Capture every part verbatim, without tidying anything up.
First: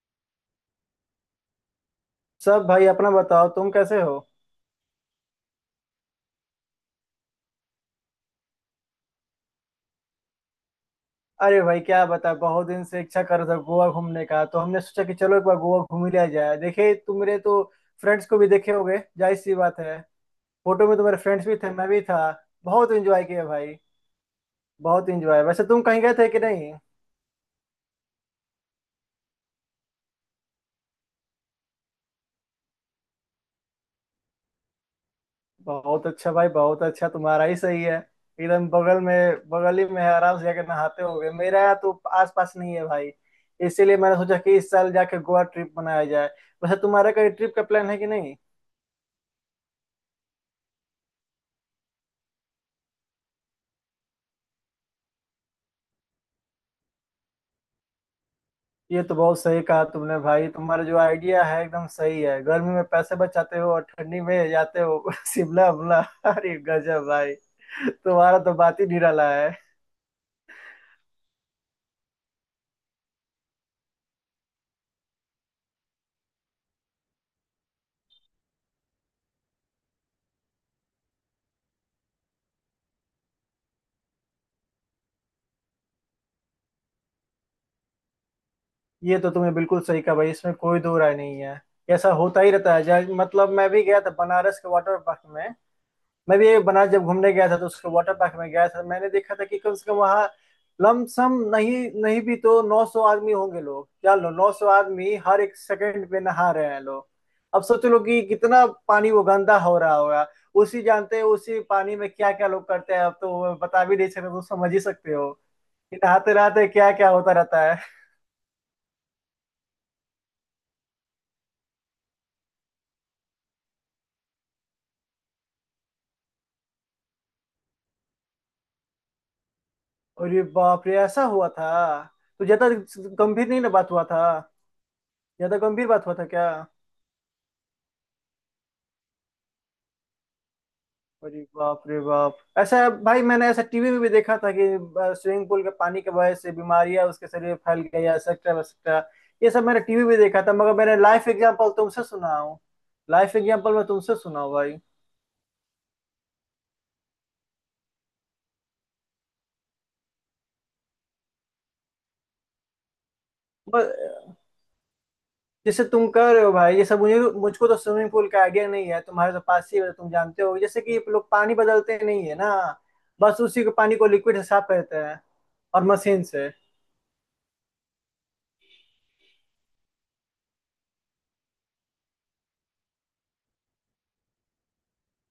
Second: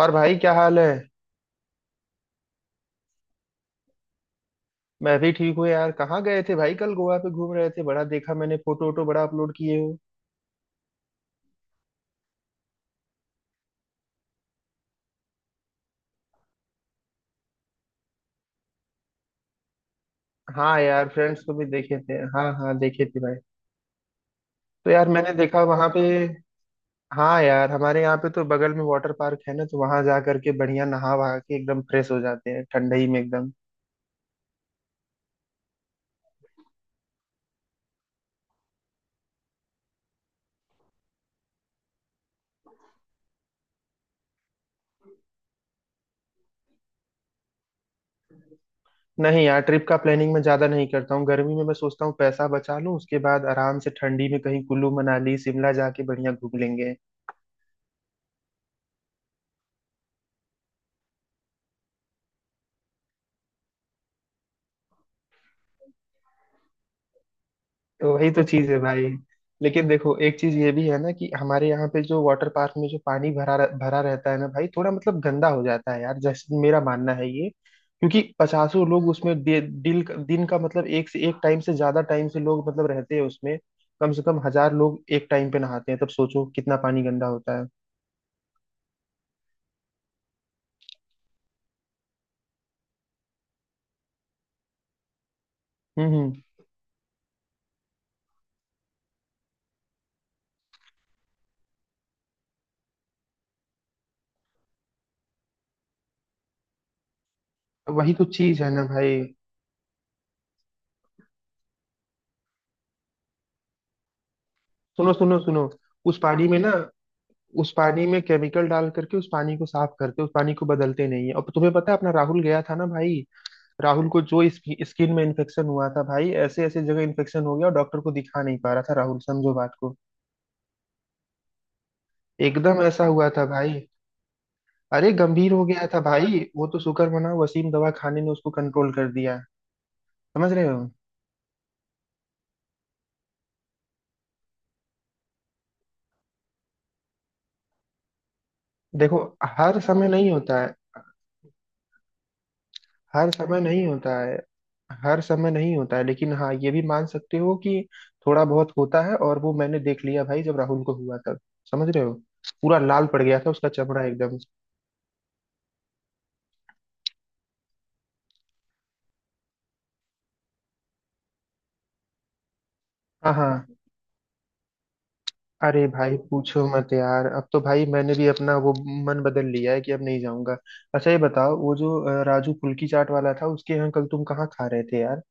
और भाई क्या हाल है। सब भाई। अपना बताओ तुम कैसे हो? मैं भी ठीक हूँ यार। कहाँ गए थे भाई? कल गोवा पे घूम रहे थे, बड़ा देखा मैंने फोटो वोटो, बड़ा अपलोड किए हो। अरे भाई क्या बता, बहुत दिन से इच्छा कर रहा था गोवा घूमने का तो हमने सोचा कि चलो एक बार गोवा घूम ही लिया जाए। देखे तुम्हारे तो फ्रेंड्स को भी देखे होगे, जाहिर सी बात है। हाँ फोटो में यार, तुम्हारे फ्रेंड्स फ्रेंड्स को भी भी थे, मैं देखे भी थे। था। हाँ हाँ, बहुत देखे थे एंजॉय भाई। किया भाई, तो यार बहुत मैंने एंजॉय। देखा वैसे तुम वहां कहीं पे। गए थे कि नहीं? हाँ यार, हमारे यहाँ पे तो बगल में वाटर पार्क है ना, तो वहां जा करके बढ़िया नहा वहा के एकदम फ्रेश हो जाते हैं ठंडई में एकदम। बहुत अच्छा भाई, बहुत अच्छा। तुम्हारा ही सही है, एकदम बगल में, बगल ही में है, आराम से जाके नहाते होगे। मेरा तो आस पास नहीं है भाई। इसीलिए मैंने सोचा कि इस साल जाके गोवा ट्रिप बनाया जाए। वैसे तुम्हारा कहीं ट्रिप का प्लान है कि नहीं? नहीं यार, ट्रिप का प्लानिंग मैं ज्यादा नहीं करता हूँ। गर्मी में मैं सोचता हूँ पैसा बचा लूँ, उसके बाद आराम से ठंडी में कहीं कुल्लू मनाली शिमला जाके बढ़िया घूम लेंगे। ये तो बहुत सही कहा तुमने भाई, तुम्हारा जो आइडिया है एकदम सही है, गर्मी में पैसे बचाते हो और ठंडी में जाते हो शिमला उमला। अरे गजब भाई, तो वही तुम्हारा तो तो चीज है बात ही भाई। निराला है। लेकिन देखो, एक चीज ये भी है ना कि हमारे यहाँ पे जो वाटर पार्क में जो पानी भरा भरा रहता है ना भाई, थोड़ा मतलब गंदा हो जाता है यार, जैसे मेरा मानना है ये, क्योंकि पचासों लोग उसमें डे- दिल दिन का मतलब एक से एक टाइम से ज्यादा टाइम से लोग मतलब रहते हैं उसमें। कम से कम हजार लोग एक टाइम पे नहाते हैं, तब सोचो कितना पानी गंदा होता है। ये तो तुमने बिल्कुल सही कहा भाई, इसमें कोई दो राय नहीं है। ऐसा होता ही रहता है। जा- मतलब मैं भी गया था बनारस के वाटर पार्क में। हम्म। हम्म। मैं भी बनारस जब घूमने गया था तो उसके वाटर पार्क में गया था। मैंने देखा था कि कम से कम वहाँ लमसम नहीं, नहीं भी तो नौ सौ आदमी होंगे, लोग जान लो नौ सौ आदमी हर एक सेकंड पे नहा रहे हैं लोग। अब सोच लो वही कि तो चीज कितना है ना पानी भाई। वो गंदा हो रहा होगा। उसी, जानते हैं उसी पानी में क्या क्या लोग करते हैं, अब तो वो बता भी नहीं सकते तो समझ ही सुनो सकते हो सुनो सुनो। कि उस नहाते पानी में नहाते ना, क्या क्या होता रहता उस है। पानी में केमिकल डाल करके उस पानी को साफ करते, उस पानी को बदलते नहीं है। और तुम्हें पता है, अपना राहुल गया था ना भाई। राहुल को जो स्किन में इन्फेक्शन हुआ था भाई, ऐसे ऐसे जगह इन्फेक्शन हो गया और डॉक्टर को दिखा नहीं पा रहा था राहुल, समझो बात को। और ये बाप रे, ऐसा हुआ था? तो ज्यादा एकदम ऐसा हुआ था गंभीर नहीं ना भाई। बात हुआ था? अरे गंभीर ज्यादा हो गया गंभीर था बात हुआ था भाई, क्या? वो तो शुक्र मना वसीम दवा खाने ने उसको कंट्रोल कर दिया। समझ रहे हो। अरे बाप रे बाप, ऐसा! भाई मैंने ऐसा टीवी में भी देखा था कि स्विमिंग पूल के पानी के वजह से बीमारियां उसके शरीर में फैल गई, एक्सेट्रा एक्सेट्रा। देखो, ये सब हर मैंने टीवी समय में नहीं देखा था होता मगर है। मैंने लाइफ एग्जांपल तुमसे सुना हूँ। हर लाइफ समय एग्जांपल मैं नहीं तुमसे होता है। सुना हूँ भाई। हर समय नहीं होता है, लेकिन हाँ, ये भी मान सकते हो कि थोड़ा बहुत होता है, और वो मैंने देख लिया भाई जब राहुल को हुआ था। समझ रहे हो। पूरा लाल पड़ गया था उसका चमड़ा, ब- एकदम। जैसे तुम कह रहे हो भाई, ये सब मुझे मुझको तो स्विमिंग पूल का आइडिया नहीं है, तुम्हारे तो पास ही है, तुम जानते हो जैसे कि लोग पानी बदलते नहीं है ना, हाँ बस उसी हाँ। के पानी को लिक्विड से साफ करते हैं और अरे भाई मशीन से। पूछो मत यार, अब तो भाई मैंने भी अपना वो मन बदल लिया है कि अब नहीं जाऊंगा। अच्छा ये बताओ, वो जो अ, राजू फुल्की चाट वाला था उसके यहाँ कल तुम कहाँ खा रहे थे यार?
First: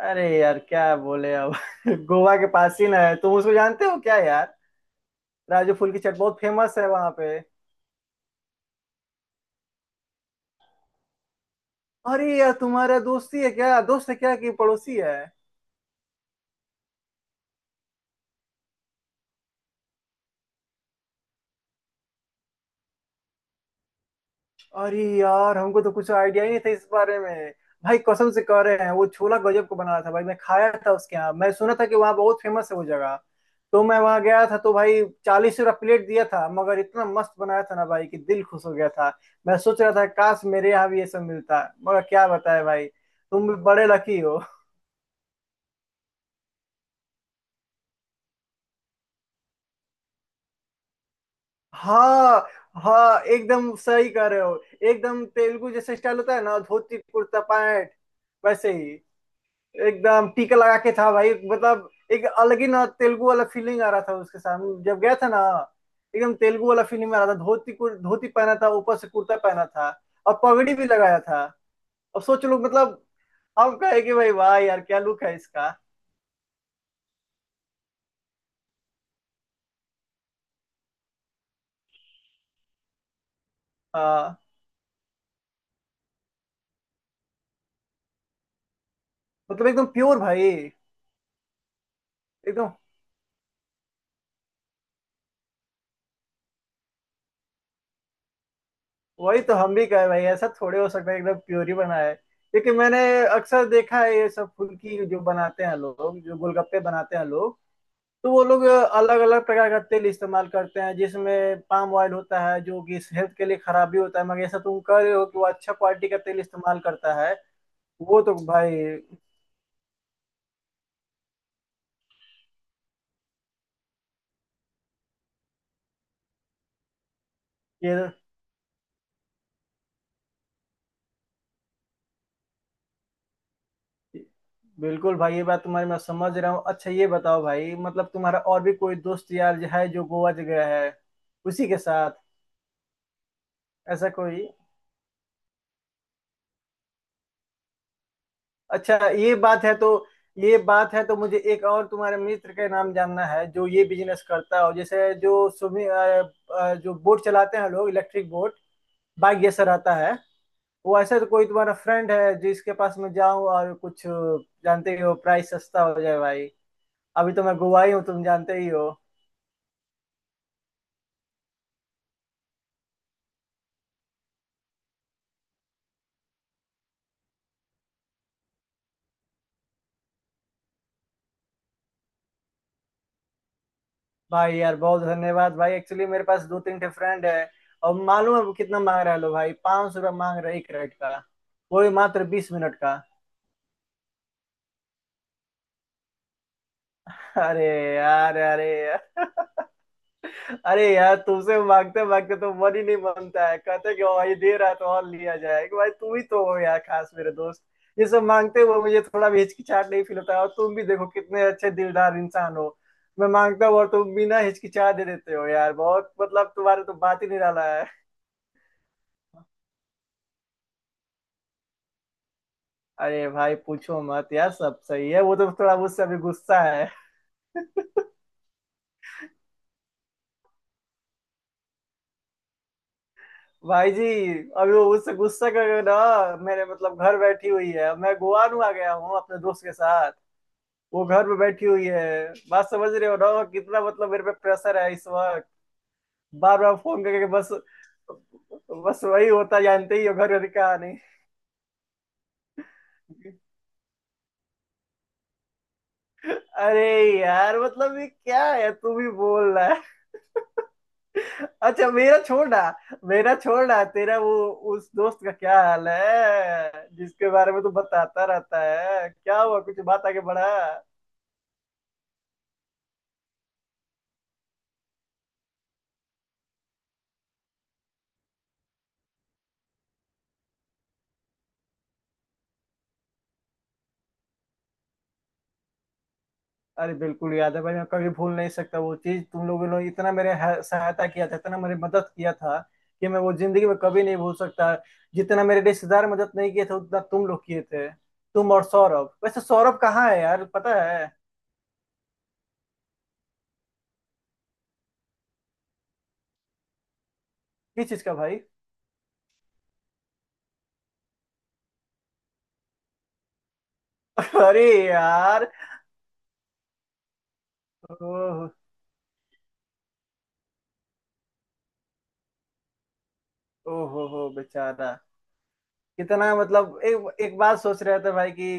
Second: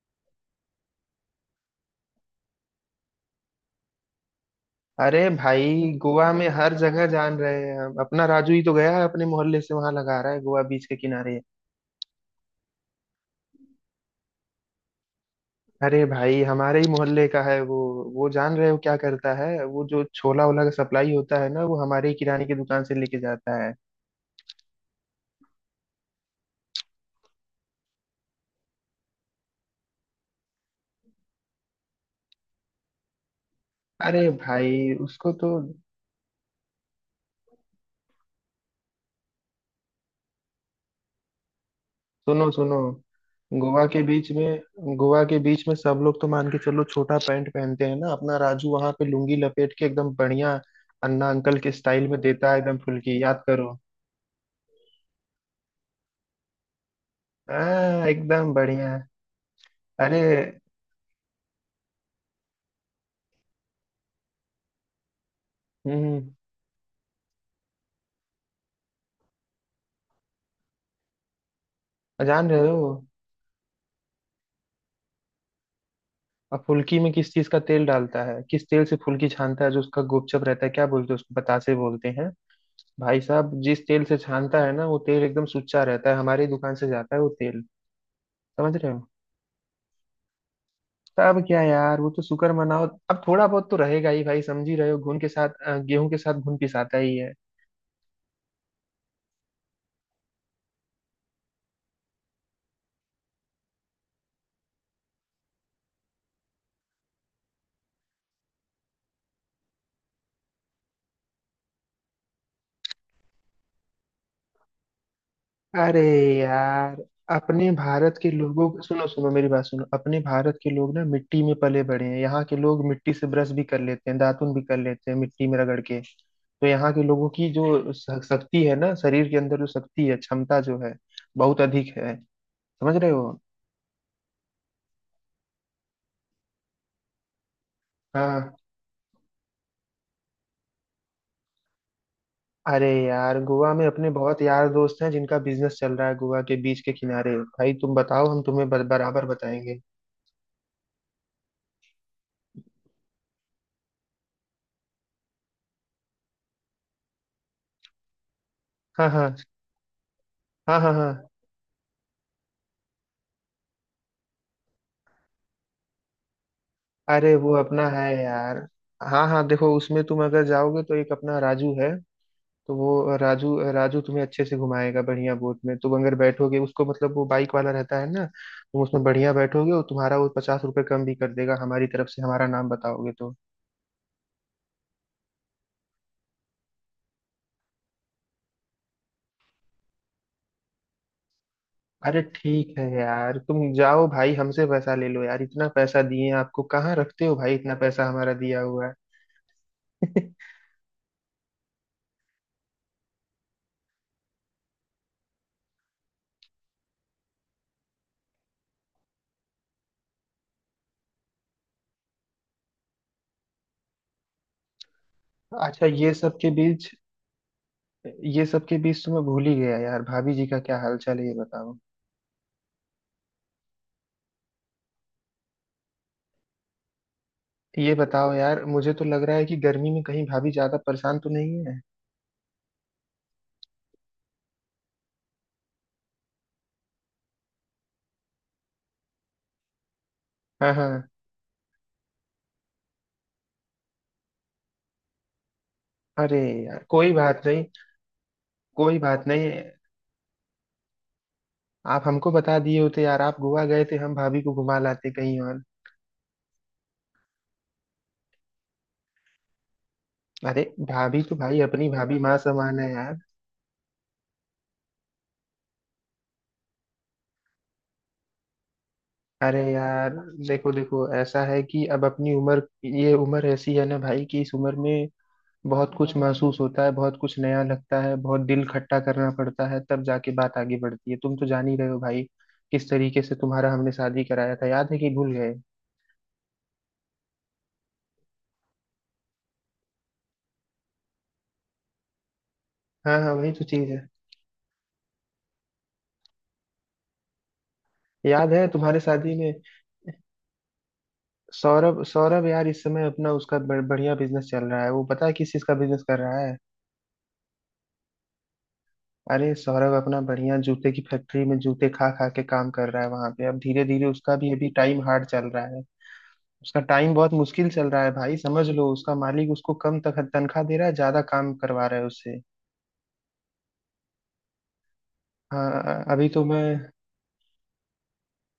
अरे यार क्या बोले अब गोवा के पास ही ना है, तुम उसको जानते हो क्या यार? अरे राजू भाई फूल की चाट गोवा बहुत में हर फेमस है जगह वहां पे। जान रहे हैं हम, अपना राजू ही तो गया है अपने मोहल्ले से, वहां लगा रहा है गोवा बीच के किनारे। अरे यार तुम्हारा दोस्ती है क्या, दोस्त है क्या कि पड़ोसी है? अरे भाई हमारे ही मोहल्ले का है वो। वो जान रहे हो क्या करता है? वो जो छोला ओला का सप्लाई होता है ना, वो हमारे ही किराने की दुकान से लेके जाता है। अरे यार हमको तो कुछ आइडिया ही नहीं था इस बारे में। भाई कसम से कह रहे हैं वो छोला गजब को बना रहा था भाई, मैं खाया था उसके यहाँ, मैं सुना था कि वहाँ बहुत फेमस है वो जगह, तो मैं वहाँ अरे गया था तो भाई भाई उसको तो चालीस रुपया प्लेट दिया था, मगर इतना मस्त बनाया था ना भाई कि दिल खुश हो गया था। मैं सोच रहा था काश मेरे यहाँ भी ये सब मिलता, मगर क्या सुनो बताए सुनो, भाई। तुम भी गोवा बड़े के लकी बीच हो। में, गोवा के बीच में सब लोग तो मान के चलो छोटा पैंट पहनते हैं ना, अपना राजू वहां पे लुंगी लपेट के एकदम बढ़िया अन्ना अंकल के स्टाइल में हाँ। देता है एकदम, हाँ फुल्की याद करो। एकदम सही कह रहे हो, एकदम तेलुगु जैसे स्टाइल होता है ना, धोती कुर्ता पैंट, हाँ एकदम वैसे ही। बढ़िया। अरे। एकदम टीका लगा के था भाई, मतलब एक अलग ही ना तेलुगु वाला फीलिंग आ रहा था उसके सामने जब गया था ना, हम्म। एकदम तेलुगु वाला फीलिंग आ रहा था। धोती कुर- धोती पहना था, ऊपर से कुर्ता पहना था और पगड़ी भी लगाया था। अब सोच जान लो रहे मतलब हो, हम कहे कि भाई वाह यार क्या लुक है इसका! अब फुल्की में किस चीज का तेल डालता है, किस तेल से फुल्की छानता है जो उसका गोपचप रहता है, क्या बोलते हैं उसको? बतासे बोलते हैं। भाई साहब जिस तेल से हाँ। छानता है ना, वो तेल एकदम सुच्चा रहता है, हमारी दुकान से जाता है वो तेल। समझ रहे हो। मतलब एकदम प्योर भाई। तो अब क्या यार, वो तो शुक्र एकदम। मनाओ, अब थोड़ा बहुत तो रहेगा ही भाई, समझ ही रहे हो, घुन के साथ अ, गेहूं के साथ घुन पिसाता ही है। वही तो हम भी कहे भाई, ऐसा थोड़े हो सकता है, एकदम प्योर ही बना है क्योंकि मैंने अक्सर देखा है ये सब फुल्की जो बनाते हैं लोग, जो गोलगप्पे बनाते हैं लोग, तो वो लोग अलग अलग प्रकार का तेल इस्तेमाल करते हैं, जिसमें पाम ऑयल होता है जो कि हेल्थ के लिए खराब भी होता है, मगर ऐसा तुम कह रहे हो कि वो अच्छा अरे क्वालिटी का तेल इस्तेमाल यार, करता है। अपने भारत वो के तो लोगों को, भाई, सुनो सुनो मेरी बात सुनो। अपने भारत के लोग ना मिट्टी में पले बड़े हैं, यहाँ के लोग मिट्टी से ब्रश भी कर लेते हैं, दातुन भी कर लेते हैं मिट्टी में रगड़ के, तो यहाँ के लोगों की जो ये श- शक्ति है ना, शरीर के अंदर जो शक्ति है, क्षमता जो है बहुत अधिक है। समझ रहे हो। बिल्कुल भाई ये बात तुम्हारी मैं समझ रहा हूँ। अच्छा ये बताओ भाई, मतलब तुम्हारा हाँ। और भी कोई दोस्त यार है जो गोवा गया है उसी के साथ, अरे यार गोवा में ऐसा अपने कोई? बहुत यार दोस्त हैं जिनका बिजनेस चल रहा है गोवा के बीच के किनारे, भाई तुम बताओ, हम तुम्हें बर- अच्छा बराबर ये बात है बताएंगे। तो, ये बात है तो मुझे एक और तुम्हारे मित्र का नाम जानना है जो ये बिजनेस करता हो, जैसे जो सुमी अ, अ, जो बोट चलाते हैं लोग, इलेक्ट्रिक बोट, हाँ हाँ। बाइक आता है हाँ हाँ वो, हाँ। ऐसा तो कोई तुम्हारा फ्रेंड है जिसके पास मैं जाऊं और कुछ अ, जानते ही हो, प्राइस सस्ता हो जाए भाई। अरे अभी तो वो मैं गोवा अपना ही हूँ है तुम यार। जानते ही हो। हाँ हाँ, देखो उसमें तुम अगर जाओगे तो एक अपना राजू है, तो वो राजू राजू तुम्हें अच्छे से घुमाएगा, बढ़िया बोट में तुम अगर बैठोगे उसको, मतलब वो बाइक वाला रहता है ना, तुम उसमें बढ़िया बैठोगे और तुम्हारा वो पचास रुपये कम भी कर देगा हमारी तरफ से, हमारा नाम बताओगे तो। भाई यार बहुत धन्यवाद भाई। एक्चुअली मेरे पास दो तीन ठे फ्रेंड है, और मालूम है वो कितना मांग रहा है? लो भाई पाँच सौ रुपया मांग रहा है एक राइड का, वो भी अरे मात्र बीस मिनट ठीक है का। यार, तुम जाओ भाई, हमसे पैसा ले लो यार, इतना पैसा दिए आपको कहाँ रखते हो भाई, अरे इतना पैसा हमारा यार, दिया अरे हुआ है। यार अरे यार, तुमसे मांगते मांगते तो मन ही नहीं मानता है, कहते कि भाई दे रहा है तो और लिया जाए, कि भाई तुम ही तो हो यार खास मेरे दोस्त। ये सब मांगते हुए मुझे थोड़ा भी हिचकिचाहट नहीं फील होता है, और तुम भी देखो कितने अच्छे दिलदार इंसान हो। मैं मांगता हूँ और तुम बिना हिचकिचाह दे देते हो यार, अच्छा बहुत ये सब के मतलब तुम्हारे बीच, तो बात ही निराला है। ये सब के बीच तो मैं भूल ही गया यार, भाभी जी का क्या हाल चाल है, ये बताओ। अरे भाई पूछो मत यार, सब सही है, वो तो थोड़ा मुझसे अभी गुस्सा है ये बताओ यार, मुझे तो लग रहा है कि गर्मी में कहीं भाभी ज्यादा परेशान तो नहीं है। भाई जी अभी वो उससे गुस्सा कर रहे हो ना, मेरे मतलब घर बैठी हुई है, अब मैं गोवान आ गया हूँ अपने दोस्त के साथ। हाँ हाँ। वो घर में बैठी हुई है। बात समझ रहे हो ना कितना मतलब मेरे पे प्रेशर है इस वक्त, अरे बार बार यार फोन कोई करके, बात बस नहीं, कोई बस बात वही नहीं। होता जानते ही हो घर का। आप हमको बता दिए होते यार, नहीं, आप गोवा गए थे, हम भाभी को घुमा लाते कहीं और। अरे यार मतलब ये क्या है, तू भी बोल रहा है अरे भाभी तो भाई अच्छा अपनी मेरा भाभी माँ छोड़ना, समान है यार। मेरा छोड़ना। तेरा वो, उस दोस्त का क्या हाल है जिसके बारे में तू बताता रहता है, क्या हुआ अरे कुछ बात यार, आगे बढ़ा? देखो देखो ऐसा है कि अब अपनी उम्र, ये उम्र ऐसी है ना भाई कि इस उम्र में बहुत कुछ महसूस होता है, बहुत कुछ नया लगता है, बहुत दिल खट्टा करना पड़ता है, तब जाके बात आगे बढ़ती है। तुम तो जान ही रहे हो भाई किस तरीके से तुम्हारा हमने शादी कराया था, याद है कि भूल गए? अरे बिल्कुल याद है भाई, मैं कभी भूल नहीं सकता वो चीज। तुम लोगों ने इतना मेरे ह- सहायता किया था, इतना मेरी मदद किया था कि हाँ मैं वो हाँ, वही तो जिंदगी में चीज कभी है। नहीं भूल सकता। जितना मेरे रिश्तेदार मदद नहीं किए थे उतना तुम लोग किए थे। तुम याद और है तुम्हारे सौरभ, शादी वैसे में। सौरभ कहाँ है यार, पता है? सौरभ? सौरभ यार इस समय अपना उसका ब- बढ़िया बिजनेस चल रहा है। वो पता है किस चीज का बिजनेस कर रहा है? किस चीज का भाई? अरे सौरभ अपना बढ़िया जूते की फैक्ट्री में जूते खा खा के काम कर रहा है वहां पे, अब धीरे धीरे उसका भी अरे अभी टाइम हार्ड यार। चल रहा है। उसका टाइम बहुत मुश्किल चल रहा है भाई, ओहो, समझ लो उसका मालिक उसको कम तख- तनख्वाह दे रहा है, ज्यादा काम करवा रहा है उससे। ओहो हो बेचारा। हाँ अभी कितना तो मैं, मतलब एक एक बात सोच रहे थे भाई कि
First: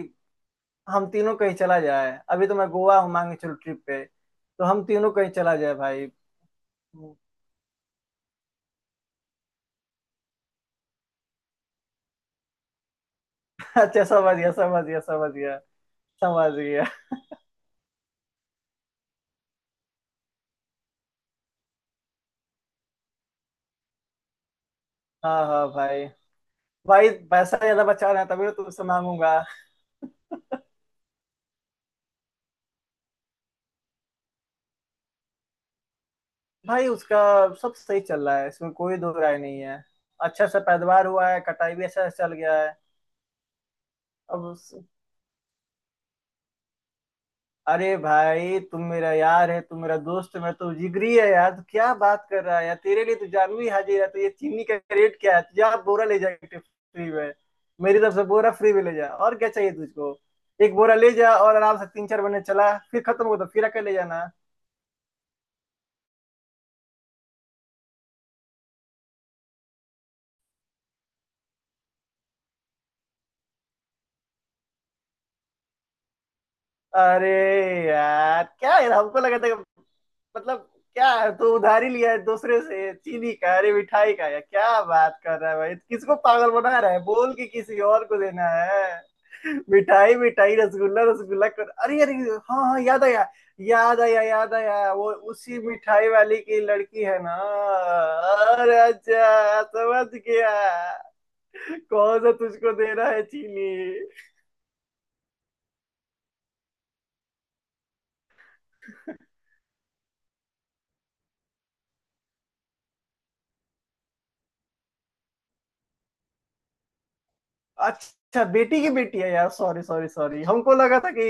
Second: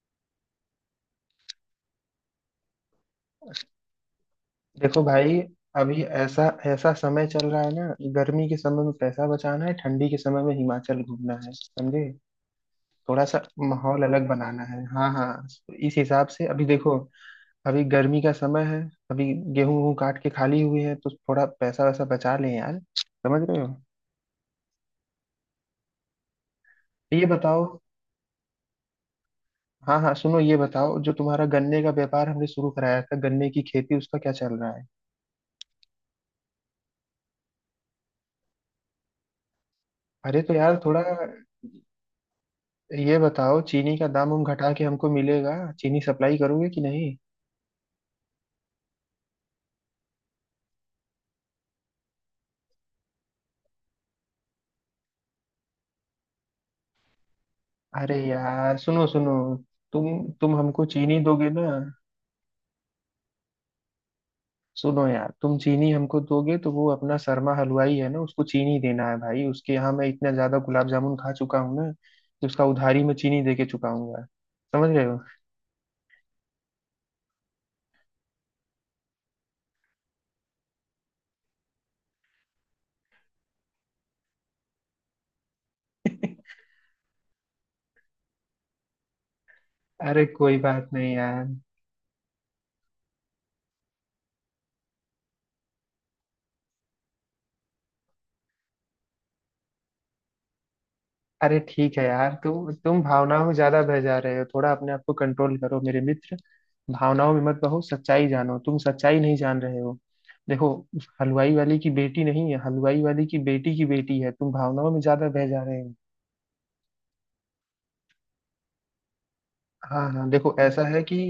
हम तीनों कहीं चला जाए, अभी तो मैं गोवा हूँ, मांगे चलो ट्रिप पे, तो हम देखो तीनों कहीं भाई, चला जाए अभी भाई। ऐसा ऐसा समय चल रहा है ना, गर्मी के समय में पैसा बचाना है, ठंडी के समय में हिमाचल घूमना है, समझे। थोड़ा सा माहौल अच्छा अलग समझ गया, बनाना समझ है, गया, हाँ समझ हाँ, गया। तो इस हिसाब से समझ अभी गया। देखो, अभी गर्मी का समय है। अभी गेहूं वूं काट के खाली हुए हैं, तो थोड़ा पैसा वैसा बचा लें यार, समझ रहे हो। हाँ हाँ भाई, भाई ये पैसा बताओ। ज्यादा बचा रहे हैं तभी तो तुमसे मांगूंगा। हाँ हाँ सुनो, ये बताओ, जो तुम्हारा गन्ने का व्यापार हमने शुरू कराया था, गन्ने की खेती, उसका क्या चल रहा है? भाई उसका सब सही चल रहा है, इसमें कोई दो राय नहीं है। अरे अच्छा तो सा यार थोड़ा पैदावार हुआ है, कटाई भी अच्छा से चल गया है। ये बताओ, चीनी का दाम हम अब, घटा के हमको मिलेगा, चीनी सप्लाई करोगे कि नहीं? अरे भाई तुम मेरा यार है, तुम मेरा दोस्त है, मैं तो जिगरी है यार, तू क्या बात कर रहा है यार, तेरे लिए तो जानवी हाजिर है, तो ये चीनी का रेट क्या है, तुझे आप बोरा ले जा फ्री में, मेरी तरफ अरे से बोरा फ्री यार में ले सुनो जा सुनो, और क्या चाहिए तुम तुझको? तुम एक हमको बोरा ले चीनी जा दोगे और ना? आराम से तीन चार महीने चला, फिर खत्म हो तो फिर आके ले जाना। सुनो यार, तुम चीनी हमको दोगे तो वो अपना शर्मा हलवाई है ना, उसको चीनी देना है भाई, उसके यहाँ मैं इतना ज्यादा गुलाब जामुन खा चुका हूँ ना कि उसका उधारी में चीनी दे के चुकाऊंगा। समझ रहे हो। अरे यार क्या है, हमको लगा था कि- मतलब क्या है, तू उधारी लिया है दूसरे से चीनी का, अरे मिठाई का? यार क्या बात कर रहा है भाई, किसको पागल बना रहा है बोल के किसी और को देना है मिठाई? अरे मिठाई कोई बात रसगुल्ला नहीं यार। रसगुल्ला कर, अरे अरे, हाँ हाँ याद आया, याद आया, याद आया वो उसी मिठाई वाली की लड़की है ना। अरे अच्छा समझ गया। अरे ठीक है कौन सा यार, तुम तुझको दे तुम रहा है भावनाओं में चीनी? ज्यादा बह जा रहे हो, थोड़ा अपने आप को कंट्रोल करो मेरे मित्र। भावनाओं में मत बहो, सच्चाई जानो, तुम सच्चाई नहीं जान रहे हो। देखो, उस हलवाई वाली की बेटी नहीं है, हलवाई वाली की बेटी की बेटी है, तुम भावनाओं में ज्यादा बह जा रहे हो। अच्छा बेटी की बेटी है, यार सॉरी सॉरी हाँ हाँ सॉरी, देखो, हमको ऐसा लगा है था कि कि,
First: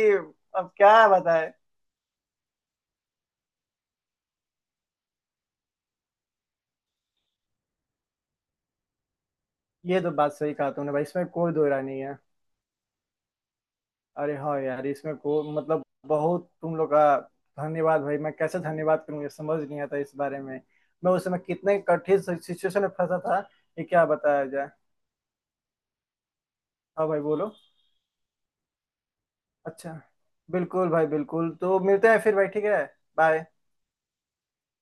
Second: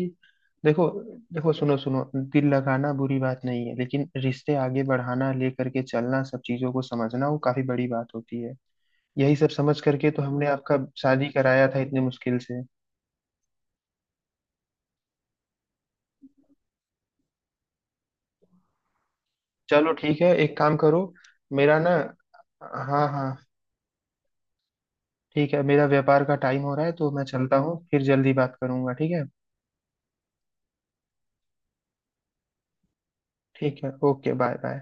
अब देखो, क्या बताए। देखो सुनो सुनो, दिल लगाना बुरी बात नहीं है, लेकिन रिश्ते आगे बढ़ाना, लेकर के चलना, सब चीजों को समझना, वो काफी बड़ी बात होती है। यही सब समझ ये करके तो तो बात हमने सही कहा आपका तुमने भाई, इसमें शादी कोई दो कराया था राय नहीं इतने है। मुश्किल से। अरे हाँ यार, इसमें को मतलब बहुत तुम लोग का धन्यवाद भाई, मैं कैसे धन्यवाद करूँ, ये समझ नहीं चलो आता इस ठीक है, बारे एक में। काम करो। मैं उस समय कितने मेरा ना, कठिन सिचुएशन में हाँ फंसा हाँ, था, ये क्या बताया जाए। ठीक है, मेरा व्यापार का टाइम हो रहा है हाँ तो भाई मैं बोलो, चलता हूँ, फिर जल्दी बात करूंगा ठीक है। अच्छा, बिल्कुल भाई बिल्कुल, तो मिलते हैं फिर भाई, ठीक है। बाय। ठीक है, ओके, बाय बाय।